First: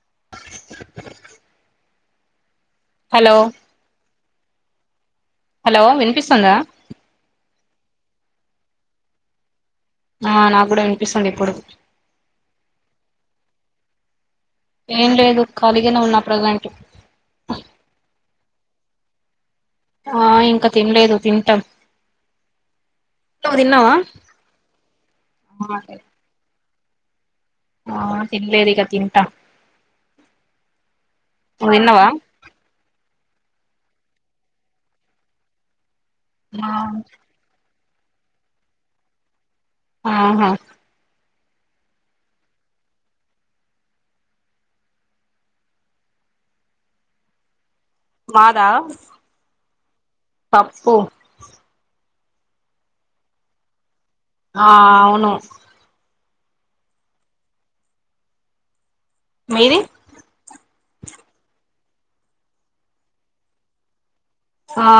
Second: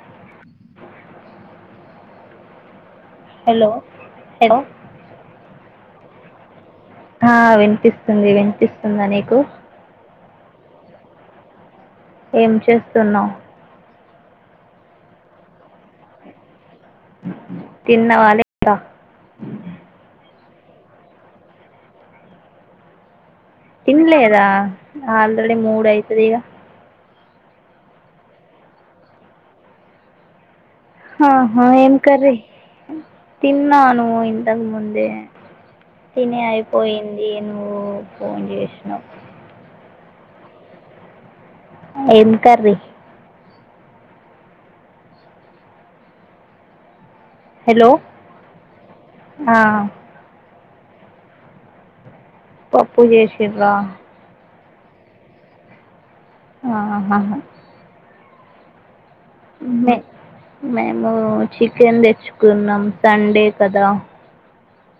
[inaudible] Hello hello हॅ विनपसंद हा विनपस्न विनपसंद नक ह नाकड विनपसं इपड एमचेस्नाव एम लद खालीगने उना प्रझेंट तिन नवाले हह इंका तिनलेद तिटम तनलेयदा आलरेडी मूड यतदीग हा तिनले दे का तिनट हा हा एम करे तिना आनव इंदाक मुंदे तने अईपईं नवू फोन जशण हा हा एन कर हॅलो हां साू पपू जशड [unintelligible] हा हा हा हा. [unintelligible] [unintelligible] हा.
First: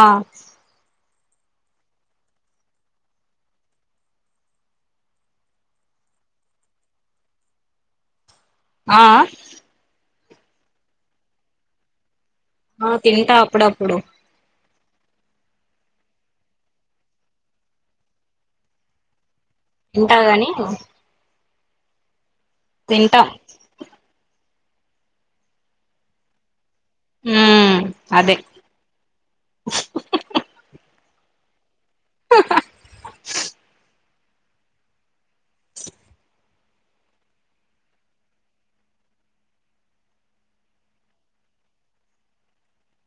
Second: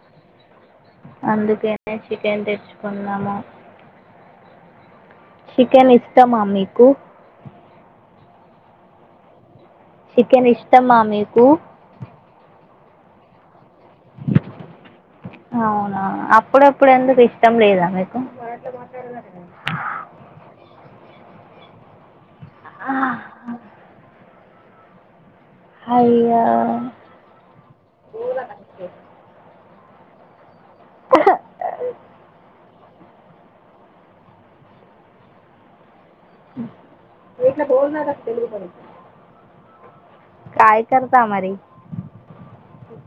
[unintelligible] आ. चिकन इष्ट. [unintelligible] [unintelligible] [unintelligible] [unintelligible] [unintelligible] [unintelligible] [unintelligible] [unintelligible] [unintelligible] [unintelligible] काय करता मारी.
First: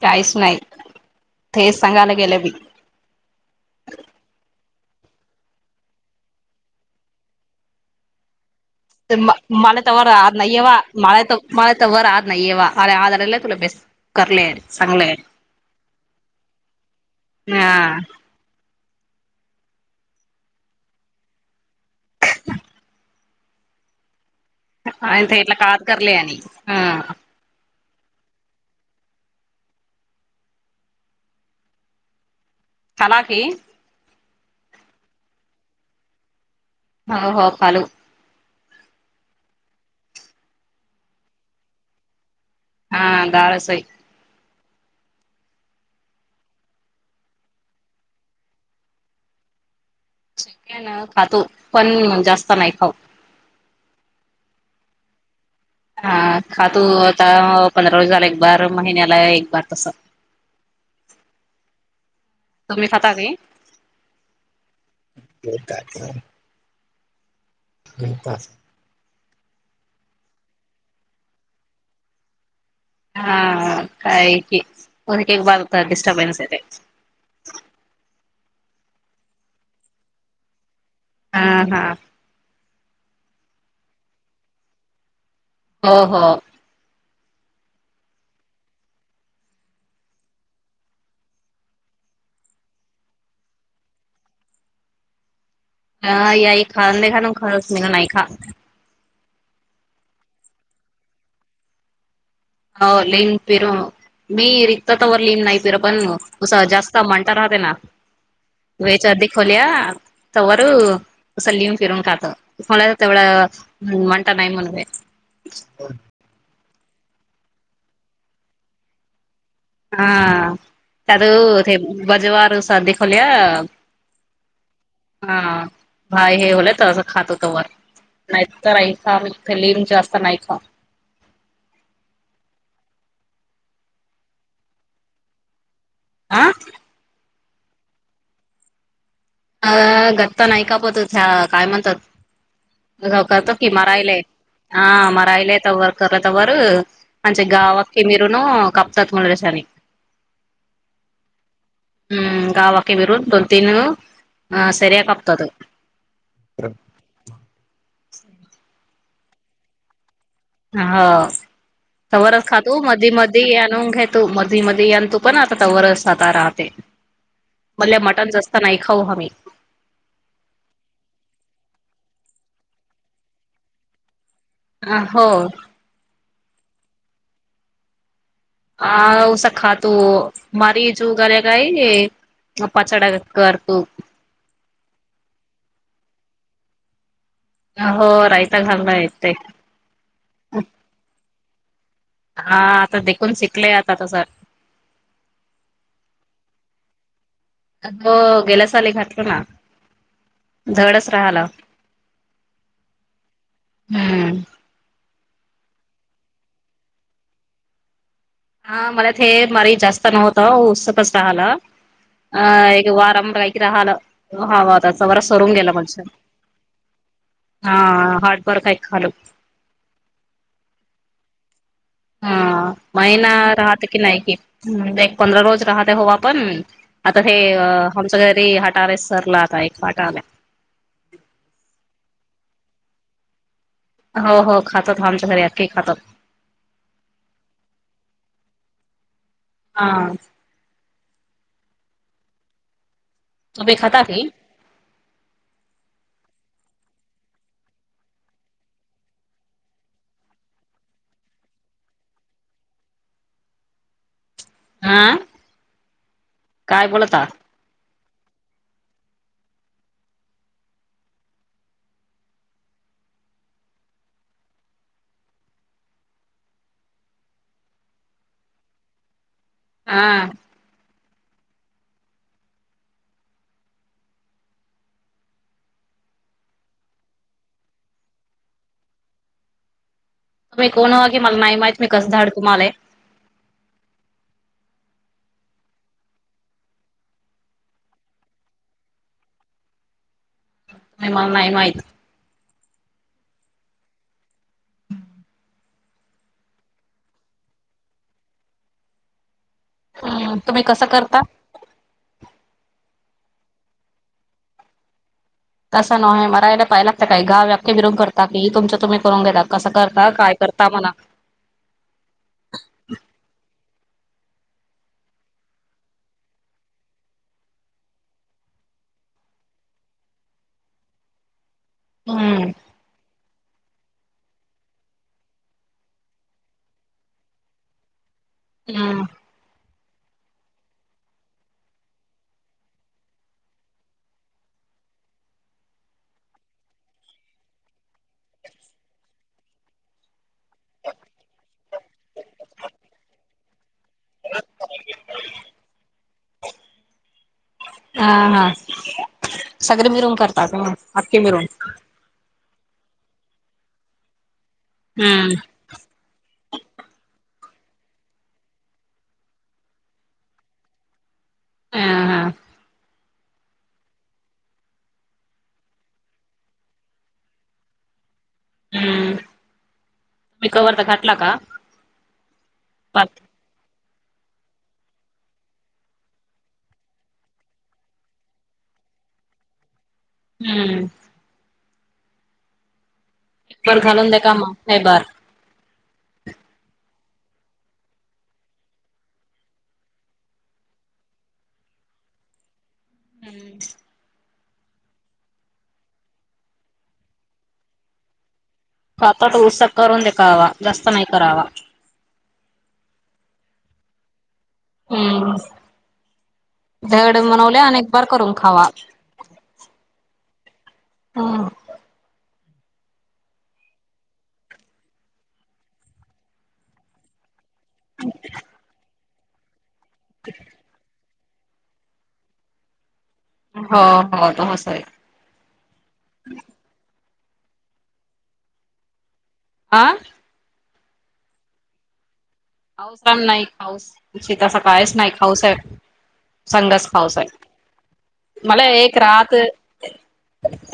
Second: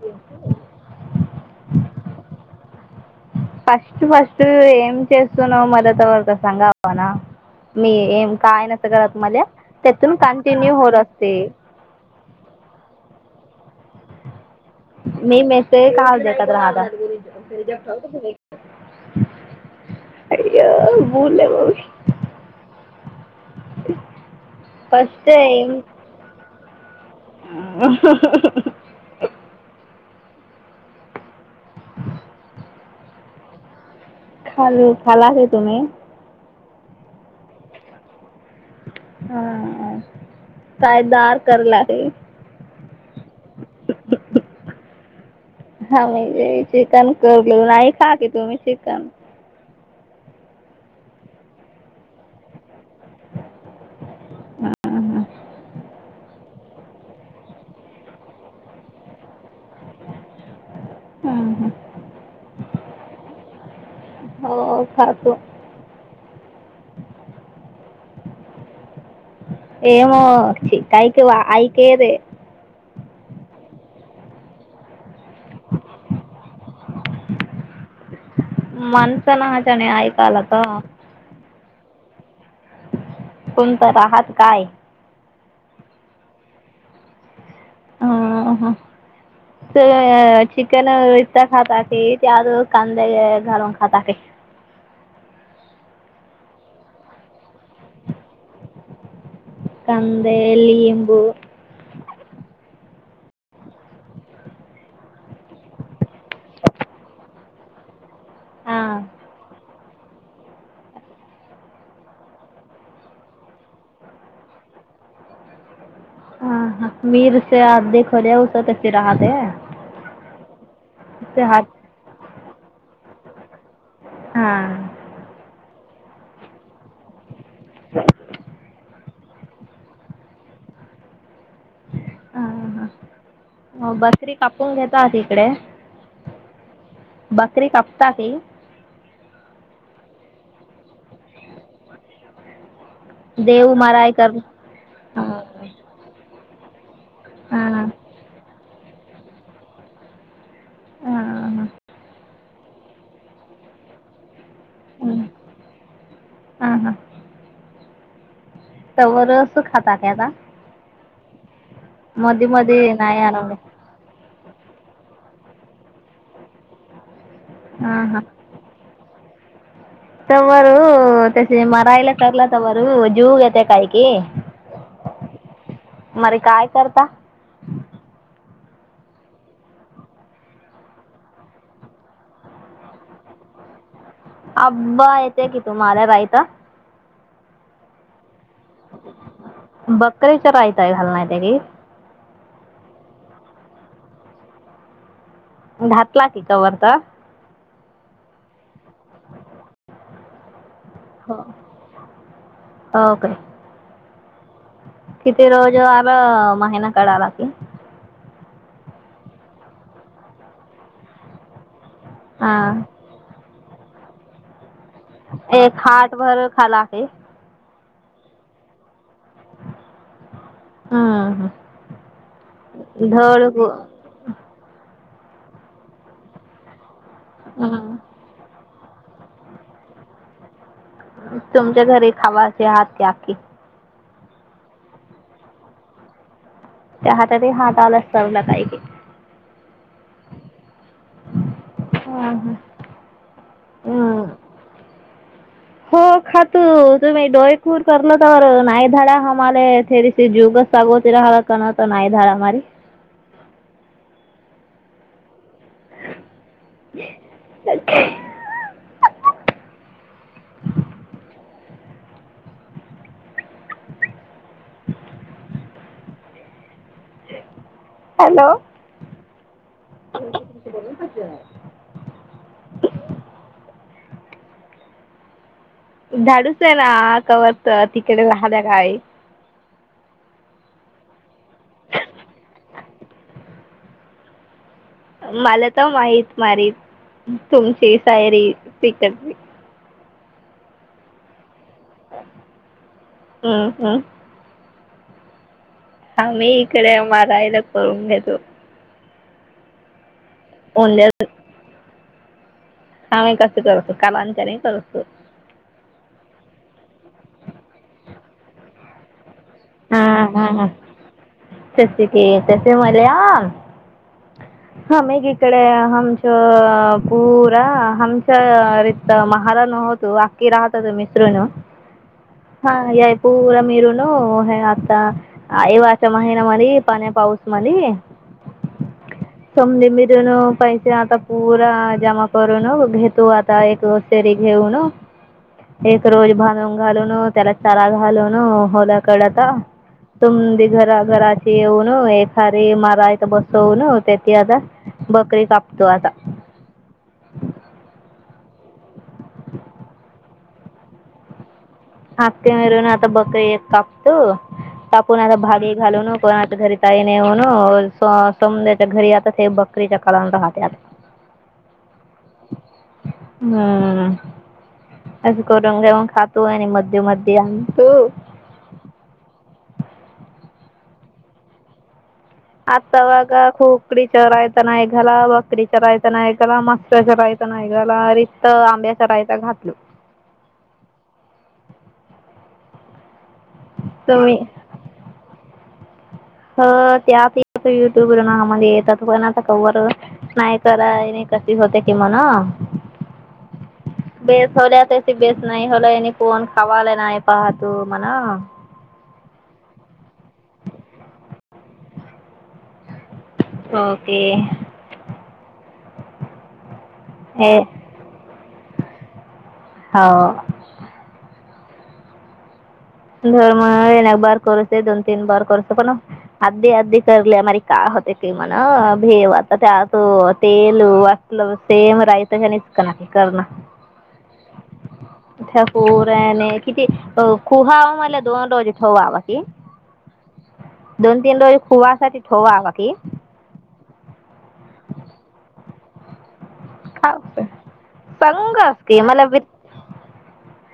काहीच नाही तेच सांगायला गेलं मी. [unintelligible] मला त्यातून कंटिन्यू होत असते [unintelligible] [unintelligible] हा [unintelligible] [unintelligible] [unintelligible] फर्स्ट टाइम [unintelligible] हा. [unintelligible] [inaudible] चला की. खाल खाला हे तुम्ही. हो हो खलो. [unintelligible] हा. [unintelligible] [inaudible] हा मी चिकन करलं नाही खा क तु चिकन. क ना खातो पण जास्त नाही खाऊ हा खातू आता पंधरा रज झाला एक बार महिन्याला एक बार तस. हम्म हम्म. तुम्ही खाता वी. हो खातो. [unintelligible] येम च कायक वा आई काय रे. हा काही क ब हो डस्टर्बनस येत. माणसं नाजणे ऐकालाता. हा हा. तुम तर आहात काय. हो हो. ह ह चिकन इता खातात ते कंद घलून खाता ते हा याई खा नाही खाान खास नाही खा. कंदे लिंबू. हो ली फिरू मी रिक्त तवर न नाही फिर पणं जास्त म्हणता राहते ना. हां वेच अधी खोल्या. तवर सं लिून फिरून खात मला तेवढं म्हणता नाही म्हण. हा हा मीरस आ देखवले उस त फि राहात. हा तू हात ते बजवार सादखलीया. हा. भाय हे होलय तर असं खात होत. नाही तरई. सा लिम जास्त नाही का अ ह बसरी कापून घेत तिकडे आह बकरी कपता ते. अ गत्त नाहीय कापतो. काय म्हणतात करतो कि देव माराय मारयलाय कर हा मारयलाय त वर करलं त वर. म्हणे गावा हा कीरन क. सत म्हला दशनी. हा हम्म. गावाके मिरून दोन तीन. ह सरी कपतत. हा [inaudible] तवर अस खातातता. हो. तच खातो मध्ये मधी नाही आणवले मध्ये आणून घेतो मधी मध्ये आण तो. पण आता तवर सात राहते. मले हा मटन जास्त नाही. खाऊ हम्. तमर तसे मरायला ठरला तमर जीव घेते काही की. हो मर काय करता. आ उऊसा खाात मरी जो घला काय पचड कर तु. अ्बा येतेय की तुम्हाला बाई तर. हो रा बकेच्या रायताय घालणार त्या की. हा आता देखून शिकलय आता तस. घातला कि कवर तर. अग गेल्या साले घातलो ना डगडच हो राहाला ओके हम्म किती रोज आ महिना कढाला की हा मला ते मारी जास्त नव्हत उत्सकच राहाला. ह हा एक वारमर राहाला ह वा एक खाट भर खाला की हार्डवर्क ऐ खाल. हा हां हा महिना राहत की नाहीयकी पंधरा रोज राहत हो पण. आता हे हम्म आमच घरीते अे सरला आता एक फट आल्या. तुमच्या घरी खावा असे हात ते आप्पे हो हो खातात आमच्या घरी आखे खातात त्या हातातही हात आला चव काय. हा ह ह तमे खताव की हा तू तुम्ही ोयखूर करलो तर ना धाडा हमेथरी स जुगसगोती राहा करण तर नाई धडामारी आं [unintelligible] काय बोलता [unintelligible] हॅलो हा [unintelligible] धाडूस आहे ना कवरत तिकडे राहिल्या ककाही तुम्ही कोण हो की मला नाही माहित मी कसं धाड तुम्हाला. मला तर माहित मारी तुमची सायरी पिकडली. म मला नाही माहीित हम्म हम्म हम् हा मी इकडे मारा इला करून घेतो. ह तुम्ही कसं करता. हा मी कस करतो [unintelligible] काच्या करतो तसा न आहे मरायला पाहायलागतं काय गाव्याप्या [unintelligible] बिरून करत. तकी तुमच तुम्हीू पाहून घेता. कसं अ करता काय हम्म हम्म करता म्हणा [unintelligible] ह सश क स मल आम हा मेग इकडे हमच पूरा हमचरत महाला न होतो आखकी राहत त मिसरून हम्म [unintelligible] हा याय पूरम मीरन हे आता अ [unintelligible] वाच महिन मरी पाने पाऊस मध हम्म. तुमीनी मिरून पैसे आता पुूरा जमा करून घेतो आता एक सेरी घेऊन एक रोज बांधून घालून त्याला चारा घालून होल्याकडता तुमदी घरा घराची येऊन एखारी मारा इथ बसवून ते. ते आता बकरी कापतो आता. हा हा. सगळे मिळून करतात. आख्खी मिरुन ख्खी मरून आता बकरी एक कापतो. कापून हम्म आता भागी घालून [unintelligible] घरी ताई न होन सौंद्याच्या घरी आता बकरीच्या [unintelligible] काळान राहते आता हा हा हम्म अ कर रंगावण खातो आणि म. मध्ये, मध्ये आणंत. हम्म [unintelligible] तुम्ही कवर तर घाटला का? पात आतावग खूप. [unintelligible] हम्म. तुम्ही [unintelligible] [unintelligible] हम्म. [unintelligible] [unintelligible] जास्त नाई करावा. ओके. हम्म हे [unintelligible] आणि एक बार करत खावा. हो हम्म. [unintelligible] काय होत ती म्हण. ठेव आता त्यात. [unintelligible] [unintelligible] [unintelligible] हो हो तस आहे ओ. [unintelligible] [unintelligible] आ. दोन तीन डोळी किया आस. [inaudible] कायच नाही काऊच. समाधाच खाऊ खायचं मला सांगास की एक मला रात्र. वित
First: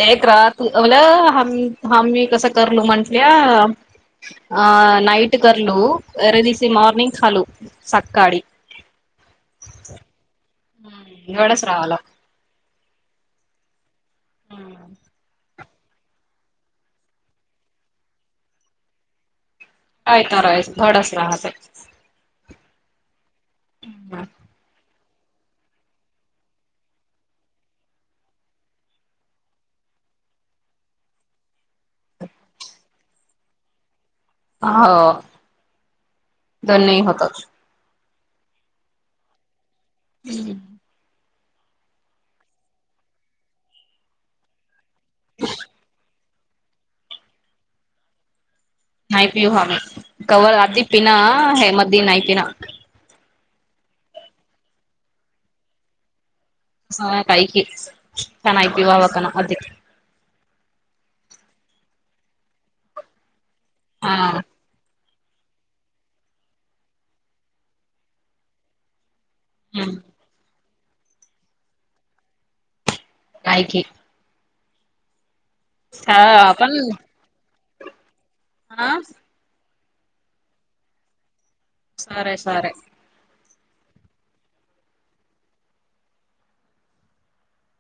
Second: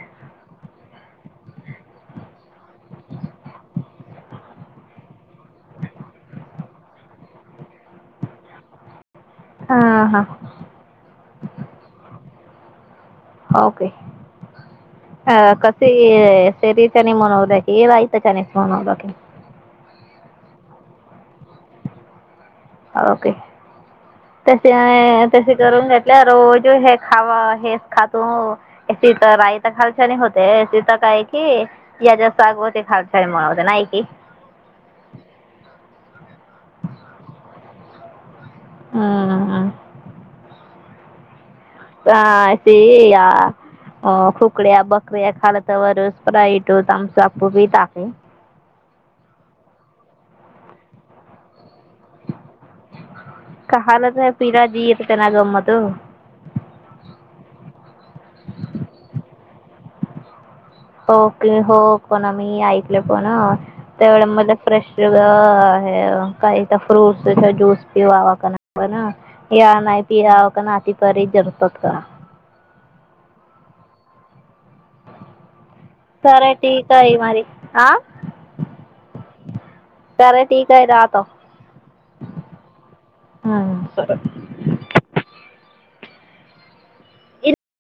एक रात्र म्हणल्या आम्ही कसं करू म्हणल्या नाईट करलू जिस. मॉर्निंग झालूं सकाळी हा हा. हम्वडच रावला. ओक. ह. ते सरी चन मनवक हेयता चानच मनवक. आय तार थोडस राहत. ओके. तसे. तशी करून घेतल्या रोज हे खावा हेच खातो तर रायत खालचाणी होते तर काय कि याच्या सागवती खालचाणी म्हण होते नाही की. हो. दन नाही होतच. हम् हम. हम्म. ह स या खुकड्या बघ. क्रिया काळात ववर अई टो तमच आपूपी टाके. नाही पिऊ आम् कवर आधी पिना हे मध्ये नाही पिना. कल तर पिराजी येत त्यांना गममत. ह काही क च नाही पवावा काण अध. होक हो पण मी ऐकल पण. तेवढं हा मला फ्रेश. हे काही तर फ्रूट्स ज्यूस पिवा्हावा क नाही पण. पि नाही पि याक. अपारी जत का. काय की. हा ले ठीक आहेई मारी. आं. आा. तरर ठीक आहे रात. सरे सर. हा सर.